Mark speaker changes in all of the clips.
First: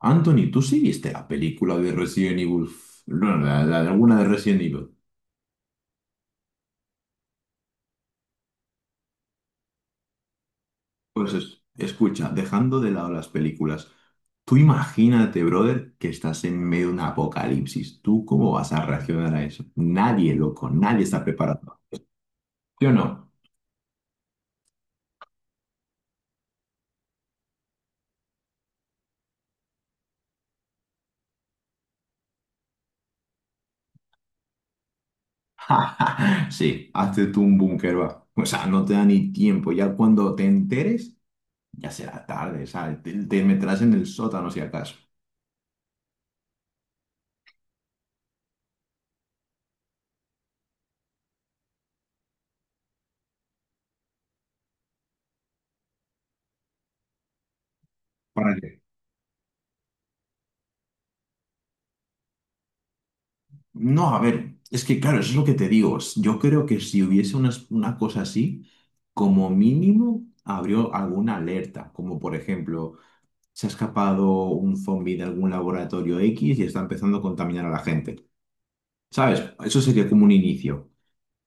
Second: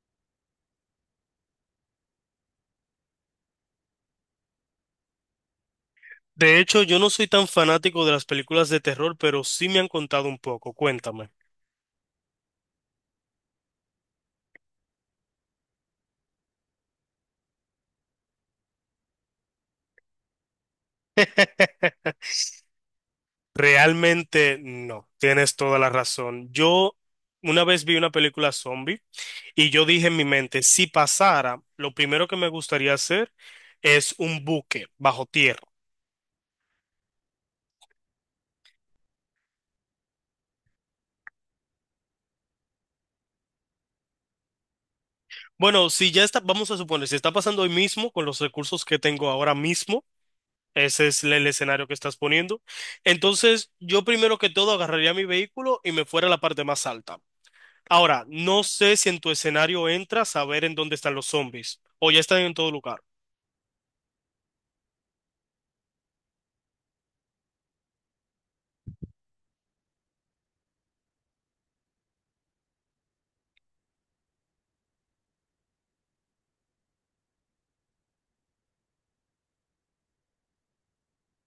Speaker 1: Anthony, ¿tú sí viste la película de Resident Evil? No, la de alguna de Resident Evil.
Speaker 2: De hecho, yo no soy tan fanático de las películas de terror, pero sí me han contado un poco. Cuéntame.
Speaker 1: Pues escucha, dejando de lado las películas, tú imagínate, brother, que estás en medio de un apocalipsis. ¿Tú cómo vas a reaccionar a eso? Nadie, loco, nadie está preparado. ¿Sí o no?
Speaker 2: Realmente no, tienes toda la razón. Yo una vez vi una película zombie y yo dije en mi mente, si pasara, lo primero que me gustaría hacer es un buque bajo tierra.
Speaker 1: Sí, hazte tú un búnker, va. O sea, no te da ni tiempo. Ya cuando te enteres, ya será tarde, ¿sabes? Te meterás en el sótano si acaso.
Speaker 2: Bueno, si ya está, vamos a suponer, si está pasando hoy mismo con los recursos que tengo ahora mismo, ese es el escenario que estás poniendo, entonces yo primero que todo agarraría mi vehículo y me fuera a la parte más alta. Ahora,
Speaker 1: ¿Para
Speaker 2: no
Speaker 1: qué?
Speaker 2: sé si en tu escenario entra saber en dónde están los zombies o ya están en todo lugar.
Speaker 1: No, a ver, es que claro, eso es lo que te digo. Yo creo que si hubiese una cosa así, como mínimo abrió alguna alerta, como por ejemplo, se ha escapado un zombie de algún laboratorio X y está empezando a contaminar a la gente. ¿Sabes? Eso sería como un inicio.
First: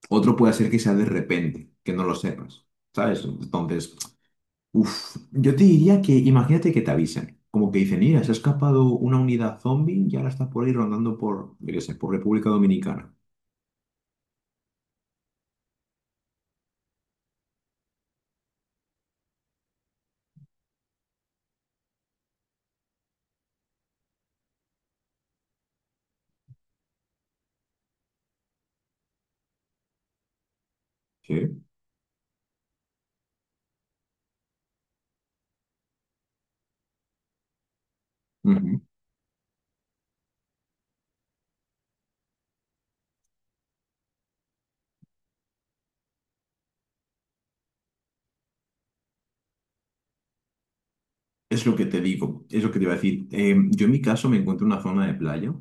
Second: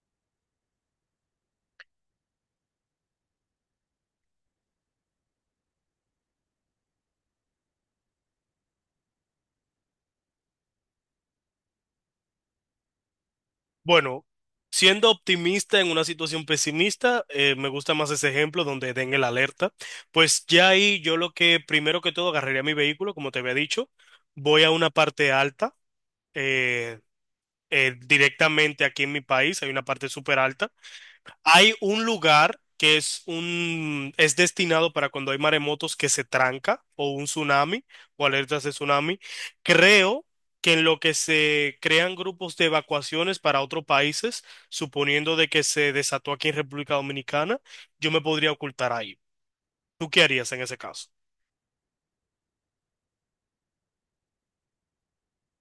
Speaker 1: Otro puede ser que sea de repente, que no lo sepas. ¿Sabes? Entonces, yo te diría que imagínate que te avisen. Como que dicen, mira, se ha escapado una unidad zombie y ahora está por ahí rondando por, yo qué sé, por República Dominicana.
Speaker 2: Bueno, siendo optimista en una situación pesimista, me gusta más ese ejemplo donde den el alerta. Pues ya ahí yo lo que primero que todo agarraría mi vehículo, como te había dicho, voy a una parte alta. eh, Directamente aquí en mi país hay una parte súper alta.
Speaker 1: ¿Sí?
Speaker 2: Hay un lugar que es un es destinado para cuando hay maremotos que se tranca o un tsunami o alertas de
Speaker 1: Ujú.
Speaker 2: tsunami. Creo que en lo que se crean grupos de evacuaciones para otros países, suponiendo de que se desató aquí en República Dominicana, yo me podría ocultar ahí. ¿Tú qué harías en ese caso?
Speaker 1: Es lo que te digo, es lo que te iba a decir. Yo en mi caso me encuentro en una zona de playa,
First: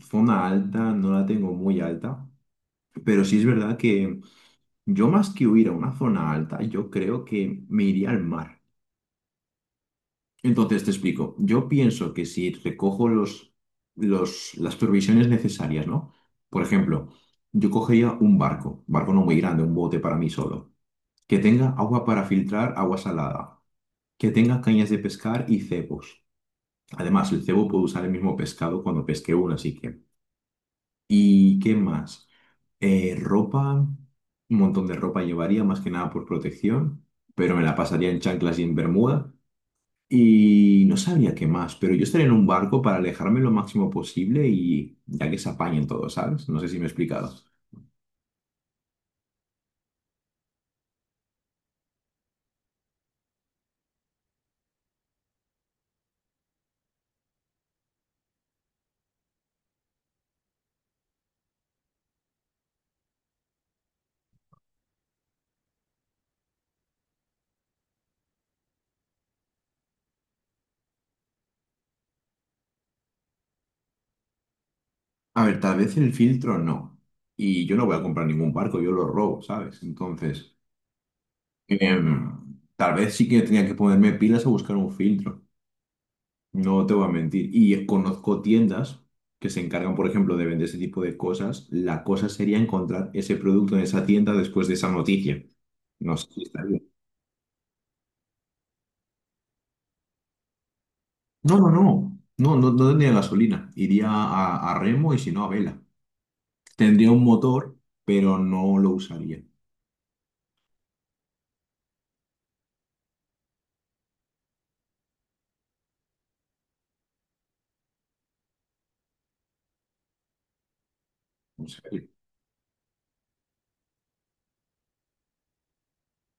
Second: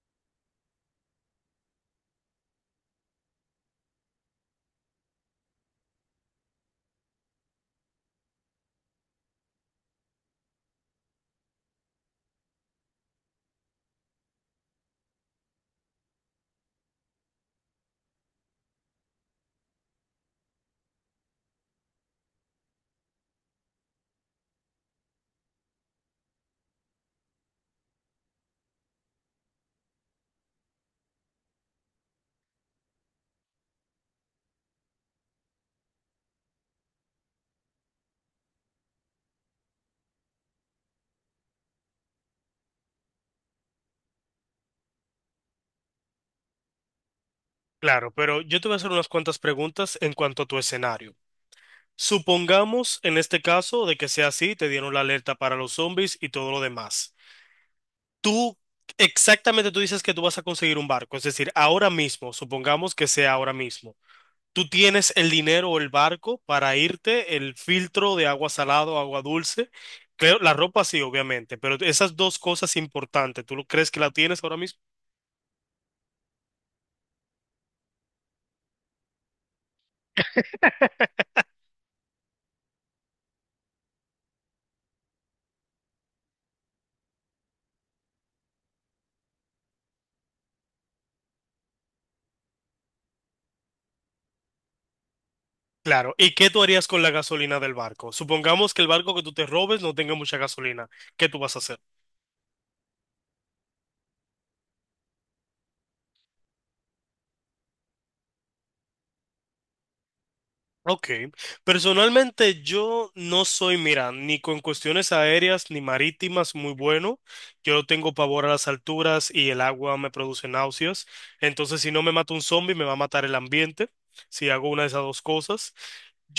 Speaker 1: zona alta, no la tengo muy alta, pero sí es verdad que yo más que huir a una zona alta, yo creo que me iría al mar. Entonces te explico, yo pienso que si recojo las provisiones necesarias, ¿no? Por ejemplo, yo cogería un barco, barco no muy grande, un bote para mí solo, que tenga agua para filtrar, agua salada, que tenga cañas de pescar y cepos. Además, el cebo puede usar el mismo pescado cuando pesque uno, así que. ¿Y qué más? Ropa, un montón de ropa llevaría, más que nada por protección, pero me la pasaría en chanclas y en bermuda. Y no sabría qué más, pero yo estaría en un barco para alejarme lo máximo posible y ya que se apañen todos, ¿sabes? No sé si me he explicado.
Speaker 2: Claro, pero yo te voy a hacer unas cuantas preguntas en cuanto a tu escenario. Supongamos en este caso de que sea así, te dieron la alerta para los zombies y todo lo demás. Tú, exactamente tú dices que tú vas a conseguir un barco, es decir, ahora mismo, supongamos que sea ahora mismo, tú tienes el dinero o el barco para irte, el filtro de agua salada o agua dulce, creo, la ropa sí, obviamente, pero esas dos cosas importantes, ¿tú lo crees que la tienes ahora mismo?
Speaker 1: A ver, tal vez el filtro no. Y yo no voy a comprar ningún barco, yo lo robo, ¿sabes? Entonces, tal vez sí que tenía que ponerme pilas a buscar un filtro. No te voy a mentir. Y conozco tiendas que se encargan, por ejemplo, de vender ese tipo de cosas. La cosa sería encontrar ese producto en esa tienda después de esa noticia.
Speaker 2: Claro,
Speaker 1: No sé
Speaker 2: ¿y
Speaker 1: si
Speaker 2: qué tú
Speaker 1: está bien.
Speaker 2: harías con la gasolina del barco? Supongamos que el barco que tú te robes no tenga mucha gasolina, ¿qué tú vas
Speaker 1: No,
Speaker 2: a
Speaker 1: no,
Speaker 2: hacer?
Speaker 1: no. No, no, no tendría gasolina. Iría a remo y si no a vela. Tendría un motor, pero no lo usaría.
Speaker 2: Ok, personalmente yo no soy, mira, ni con cuestiones aéreas ni marítimas muy bueno. Yo tengo pavor a las alturas y el agua me produce náuseas.
Speaker 1: O
Speaker 2: Entonces, si
Speaker 1: sea,
Speaker 2: no me mata un zombie, me va a matar el ambiente, si hago una de esas dos cosas.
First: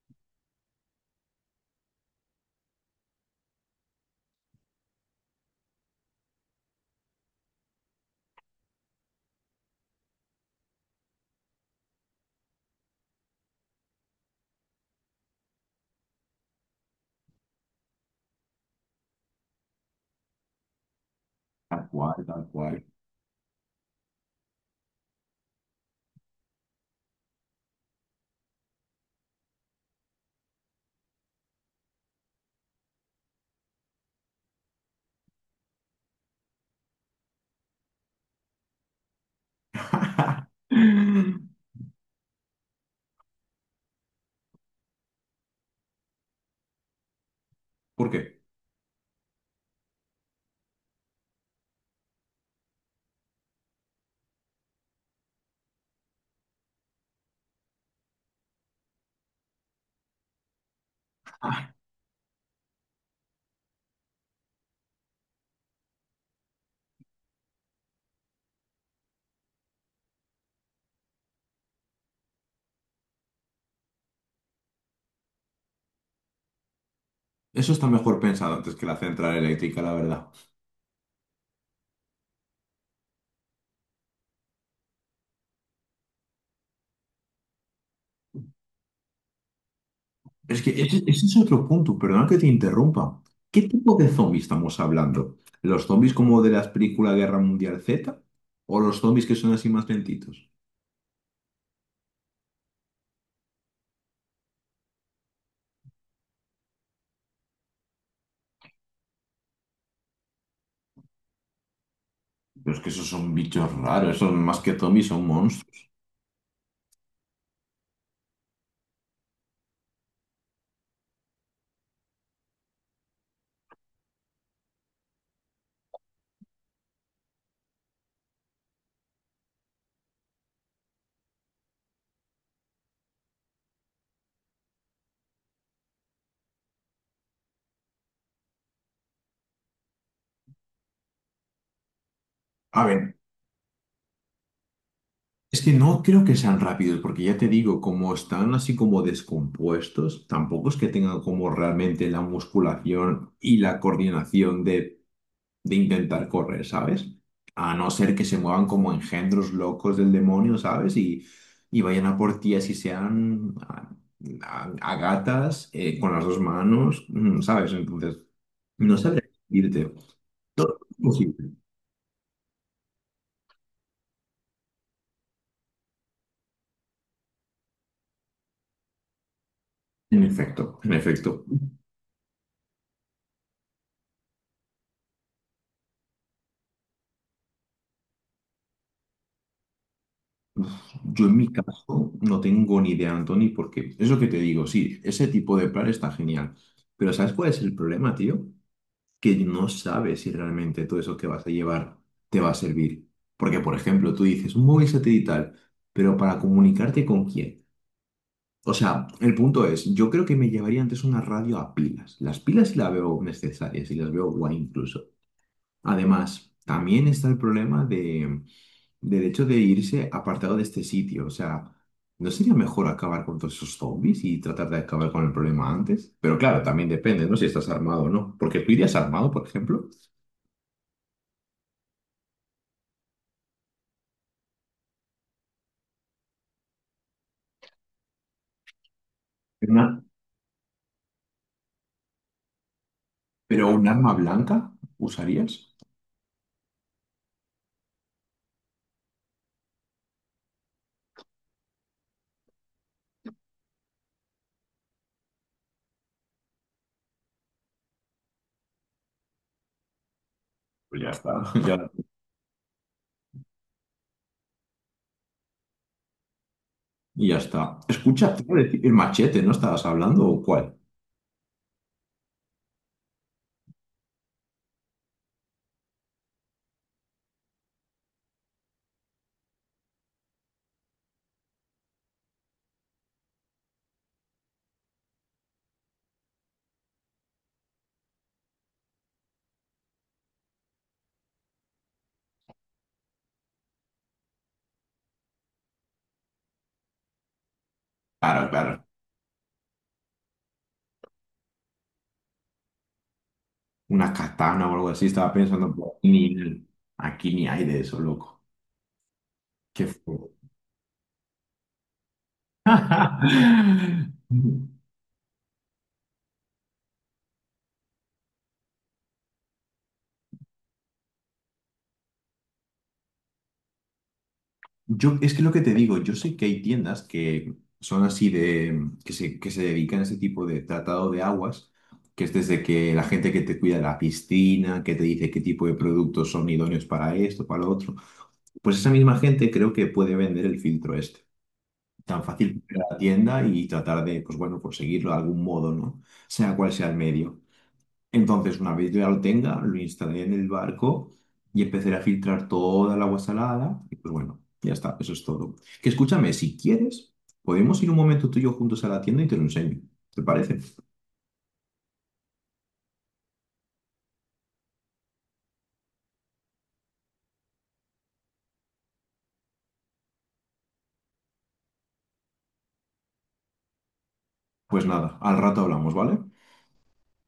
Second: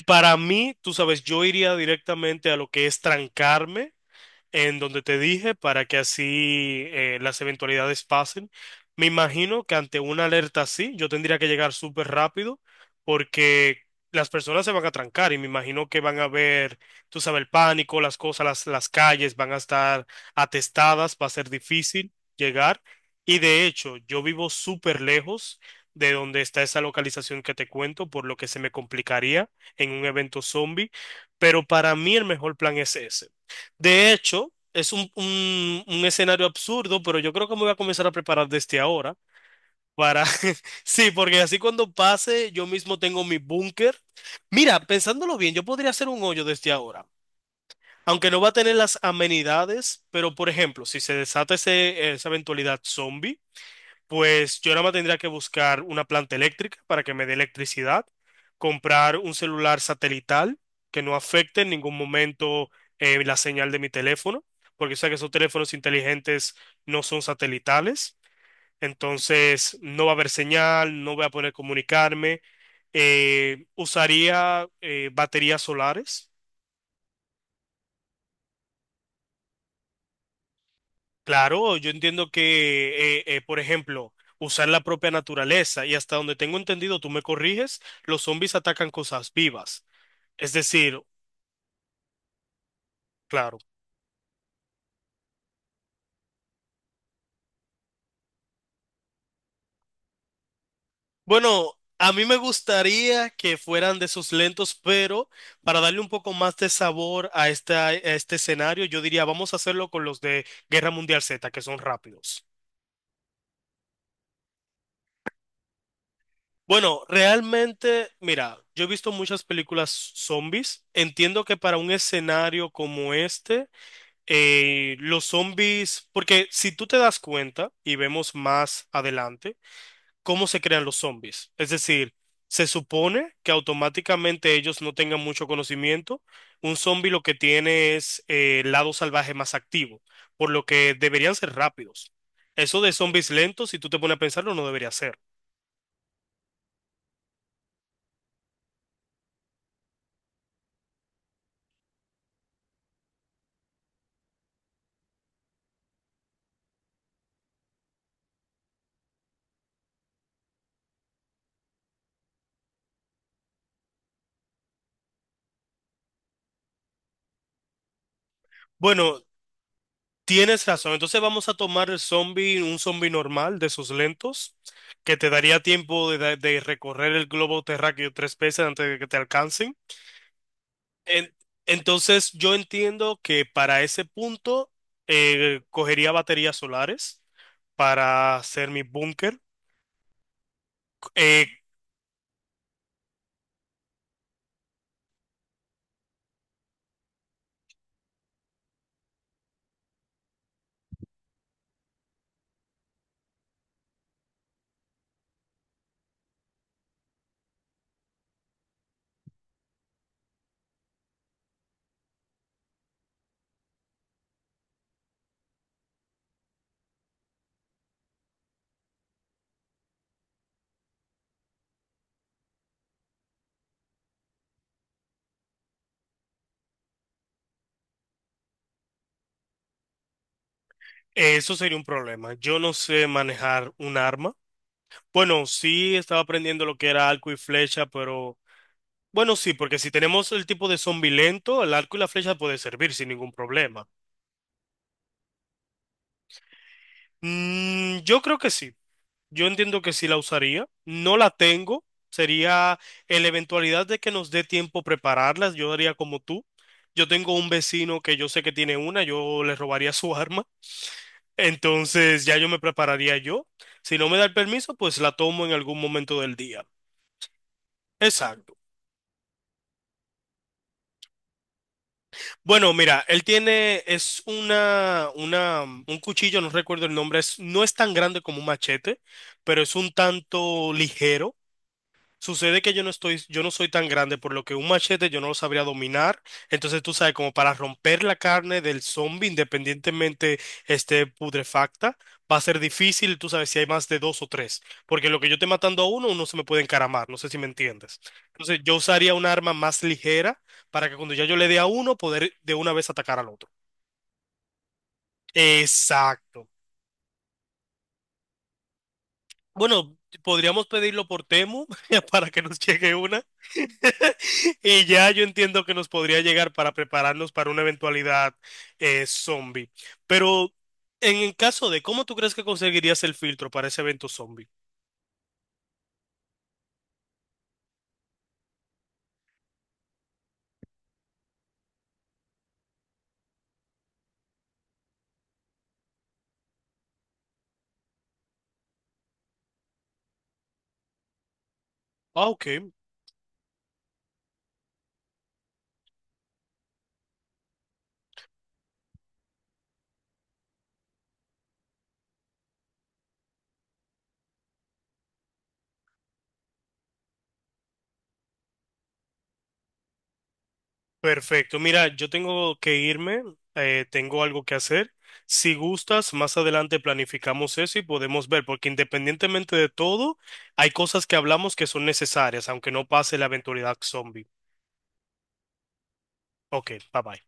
Speaker 2: Para mí, tú sabes, yo iría directamente a lo que es trancarme en donde te dije para que así las eventualidades pasen. Me imagino que ante una alerta así, yo tendría que llegar súper rápido porque las personas se van a trancar y me imagino que van a ver, tú sabes, el pánico, las cosas, las calles van a estar atestadas, va a ser
Speaker 1: tal
Speaker 2: difícil
Speaker 1: cual, tal
Speaker 2: llegar.
Speaker 1: cual.
Speaker 2: Y de hecho, yo vivo súper lejos de donde está esa localización que te cuento, por lo que se me complicaría en un evento zombie, pero para mí el mejor plan es ese. De hecho, es un, un escenario absurdo, pero yo creo que me voy a comenzar a preparar desde ahora para... Sí, porque así cuando pase, yo mismo tengo mi búnker. Mira, pensándolo bien, yo podría hacer un hoyo desde ahora.
Speaker 1: ¿Por
Speaker 2: Aunque no
Speaker 1: qué?
Speaker 2: va a tener las amenidades, pero por ejemplo, si se desata esa eventualidad zombie, pues yo nada más tendría que buscar una planta eléctrica para que me dé electricidad, comprar un celular satelital que no afecte en
Speaker 1: Ah,
Speaker 2: ningún momento la señal de mi teléfono, porque sé que esos teléfonos inteligentes no son satelitales, entonces no va a haber señal, no voy a poder comunicarme. Usaría baterías solares.
Speaker 1: eso está mejor pensado antes que la central eléctrica, la verdad.
Speaker 2: Claro, yo entiendo que, por ejemplo, usar la propia naturaleza y hasta donde tengo entendido, tú me corriges, los zombies atacan cosas vivas. Es
Speaker 1: Es que
Speaker 2: decir,
Speaker 1: ese es otro punto, perdona que te interrumpa.
Speaker 2: claro.
Speaker 1: ¿Qué tipo de zombies estamos hablando? ¿Los zombies como de las películas Guerra Mundial Z? ¿O los zombies que son así más lentitos?
Speaker 2: Bueno, a mí me gustaría que fueran de esos lentos, pero para darle un poco más de sabor a, a este escenario, yo diría, vamos a hacerlo con los de Guerra Mundial Z, que son rápidos.
Speaker 1: Pero es que esos son bichos raros, esos más que zombies son monstruos.
Speaker 2: Bueno, realmente, mira, yo he visto muchas películas zombies. Entiendo que para un escenario como este... los zombies, porque si tú te das cuenta y vemos más adelante, cómo se crean los zombies. Es decir, se supone que automáticamente ellos no tengan mucho conocimiento. Un zombie lo que tiene es el lado salvaje más activo, por lo que deberían ser rápidos. Eso
Speaker 1: A
Speaker 2: de
Speaker 1: ver,
Speaker 2: zombies lentos, si tú te pones a pensarlo, no debería ser.
Speaker 1: es que no creo que sean rápidos, porque ya te digo, como están así como descompuestos, tampoco es que tengan como realmente la musculación y la coordinación de intentar correr, ¿sabes? A no ser que se muevan como engendros locos del demonio, ¿sabes? Y vayan a por ti así sean a gatas, con las dos manos, mm, ¿sabes? Entonces, no
Speaker 2: Bueno,
Speaker 1: sabría decirte.
Speaker 2: tienes
Speaker 1: Todo
Speaker 2: razón.
Speaker 1: es
Speaker 2: Entonces vamos
Speaker 1: posible.
Speaker 2: a tomar el zombie, un zombie normal de esos lentos, que te daría tiempo de, de recorrer el globo terráqueo tres veces antes de que te alcancen.
Speaker 1: En efecto, en
Speaker 2: En-
Speaker 1: efecto.
Speaker 2: entonces yo entiendo que para ese punto cogería baterías solares para hacer mi búnker.
Speaker 1: Uf, yo en
Speaker 2: Eh,
Speaker 1: mi caso no tengo ni idea, Anthony, porque es lo que te digo, sí, ese tipo de plan está genial. Pero ¿sabes cuál es el problema, tío? Que no sabes si realmente todo eso que vas a llevar te va a servir. Porque, por ejemplo, tú dices un móvil satelital, pero para comunicarte con quién. O sea, el punto es, yo creo que me llevaría antes una radio a pilas. Las pilas sí las veo necesarias y las veo guay incluso. Además, también está el problema de, del hecho de irse apartado de este sitio. O sea, ¿no sería mejor acabar con todos esos zombies y tratar de acabar con el problema antes? Pero claro, también depende, ¿no? Si estás armado o no. Porque tú irías armado, por ejemplo.
Speaker 2: Eso sería un problema. Yo no sé manejar un arma. Bueno, sí estaba aprendiendo lo que era arco y flecha, pero bueno, sí, porque si
Speaker 1: Una-
Speaker 2: tenemos el tipo de zombie lento, el arco y la flecha puede servir sin ningún
Speaker 1: ¿Pero
Speaker 2: problema.
Speaker 1: un arma blanca usarías?
Speaker 2: Mm, yo creo que sí. Yo entiendo que sí la usaría. No la tengo. Sería en la eventualidad de que nos dé tiempo prepararlas. Yo haría como tú. Yo tengo un vecino que yo sé que tiene una. Yo le robaría su arma.
Speaker 1: Pues ya está, ya,
Speaker 2: Entonces ya yo me prepararía yo. Si no me da el permiso, pues la tomo en algún momento del día.
Speaker 1: y ya está. Escucha, te
Speaker 2: Exacto.
Speaker 1: iba a decir, el machete, ¿no estabas hablando o cuál?
Speaker 2: Bueno, mira, él tiene, es una, un cuchillo, no recuerdo el nombre, es, no es tan grande como un machete, pero es un tanto ligero. Sucede que yo no estoy, yo no soy tan grande, por lo que un machete yo no lo sabría dominar. Entonces, tú sabes, como para romper la carne del zombie, independientemente esté putrefacta, va a ser difícil, tú sabes, si hay más de dos o tres. Porque lo que yo esté matando a uno, uno se me puede encaramar. No sé si me entiendes.
Speaker 1: Claro,
Speaker 2: Entonces, yo
Speaker 1: claro.
Speaker 2: usaría un arma más ligera para que cuando ya yo le dé a uno, poder de una vez atacar al otro.
Speaker 1: Una katana o algo así, estaba pensando, pues,
Speaker 2: Exacto.
Speaker 1: ni, aquí ni hay de eso, loco. Qué
Speaker 2: Bueno,
Speaker 1: fuego.
Speaker 2: podríamos pedirlo por Temu para que nos llegue una. Y ya yo entiendo que nos podría llegar para prepararnos para una eventualidad zombie. Pero en el caso de, ¿cómo tú crees que conseguirías el filtro para ese evento zombie?
Speaker 1: Yo, es que lo que te digo, yo sé que hay tiendas que son así de, que se dedican a ese tipo de tratado de aguas, que es desde que la gente que te cuida la piscina, que te dice qué tipo de productos son idóneos para esto, para lo otro, pues esa misma gente creo que puede vender el filtro este. Tan
Speaker 2: Ah, ok,
Speaker 1: fácil que ir a la tienda y tratar de, pues bueno, conseguirlo de algún modo, ¿no? Sea cual sea el medio. Entonces, una vez ya lo tenga, lo instalaré en el barco y empezaré a filtrar toda el agua salada. Y pues bueno, ya está, eso es todo. Que escúchame, si quieres, podemos ir un momento tú y yo juntos a la tienda y te lo enseño. ¿Te parece?
Speaker 2: perfecto. Mira, yo tengo que irme, tengo algo que hacer. Si gustas, más adelante planificamos eso y podemos ver, porque independientemente de todo, hay cosas que hablamos que son necesarias, aunque no pase la eventualidad zombie.
Speaker 1: Pues nada, al rato hablamos, ¿vale?
Speaker 2: Ok, bye bye.